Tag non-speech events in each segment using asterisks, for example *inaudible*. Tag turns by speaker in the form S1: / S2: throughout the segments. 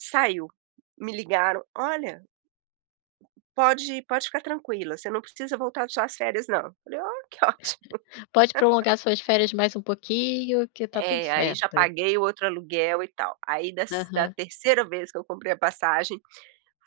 S1: Saiu. Me ligaram: "Olha" "pode pode ficar tranquila. Você não precisa voltar das suas férias não!". Falei: "Ó! Que ótimo!".
S2: *laughs* Pode prolongar
S1: *laughs*
S2: suas férias mais um pouquinho que tá tudo
S1: É. Aí já
S2: certo.
S1: paguei o outro aluguel e tal. Aí dess da
S2: Aham.
S1: terceira vez que eu comprei a passagem,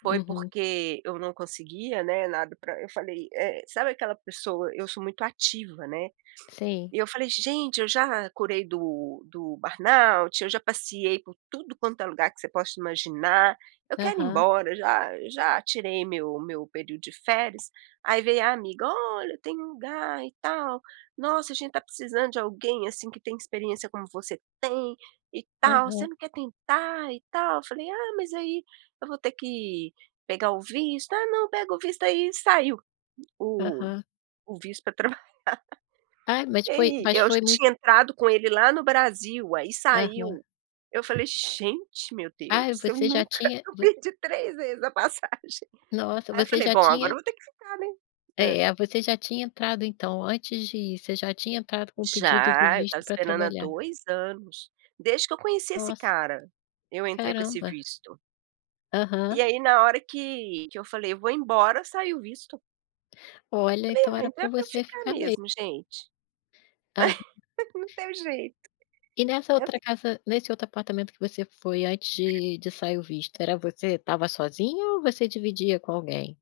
S1: foi
S2: Uhum.
S1: porque eu não conseguia, né, nada, pra eu falei, eh, sabe aquela pessoa, eu sou muito ativa, né.
S2: Sim.
S1: E eu falei: "Gente, eu já curei do do burnout, eu já passeei por tudo quanto é lugar que você possa imaginar, eu quero ir
S2: Aham.
S1: embora, já já tirei meu meu período de férias!". Aí veio a amiga: "Olha tem um lugar e tal, nossa a gente tá precisando de alguém assim que tem experiência como você tem e tal, você
S2: Aham.
S1: não quer tentar e tal". Eu falei: "Ah, mas aí eu vou ter que, pegar o visto!". "Ah não, pega o visto aí!". Saiu. O
S2: Aham.
S1: o visto pra trabalhar.
S2: Ah, mas
S1: E
S2: tipo aí
S1: aí
S2: mas
S1: eu ji
S2: foi mui
S1: tinha entrado com ele lá no Brasil, aí
S2: Aham.
S1: saiu. Eu falei: "Gente, meu Deus,
S2: Ai,
S1: eu
S2: você já
S1: nunca",
S2: tinha
S1: eu
S2: vo
S1: perdi três vezes a passagem.
S2: Nossa,
S1: Aí eu
S2: você
S1: falei:
S2: já
S1: "Bom, agora
S2: tinha
S1: eu vou ter que ficar né?". Hã.
S2: É, você já tinha entrado então antes de ir, você já tinha entrado com o pedido de
S1: Já, eu estava
S2: visto pra
S1: esperando há
S2: trabalhar.
S1: 2 anos. Desde que eu conheci esse
S2: Nossa.
S1: cara, eu entrei com esse
S2: Caramba.
S1: visto. E
S2: Aham.
S1: aí na hora que que eu falei: "Eu vou embora!", saiu o visto.
S2: Olha,
S1: Falei:
S2: então
S1: "Ah
S2: era
S1: então é
S2: pra
S1: pra eu
S2: você
S1: ficar
S2: ficar me
S1: mesmo, gente!".
S2: Aham.
S1: *laughs* Não teve jeito.
S2: E nessa
S1: É porqu
S2: outra casa, nesse outro apartamento que você foi antes de de sair o visto, era você estava sozinho ou você dividia com alguém?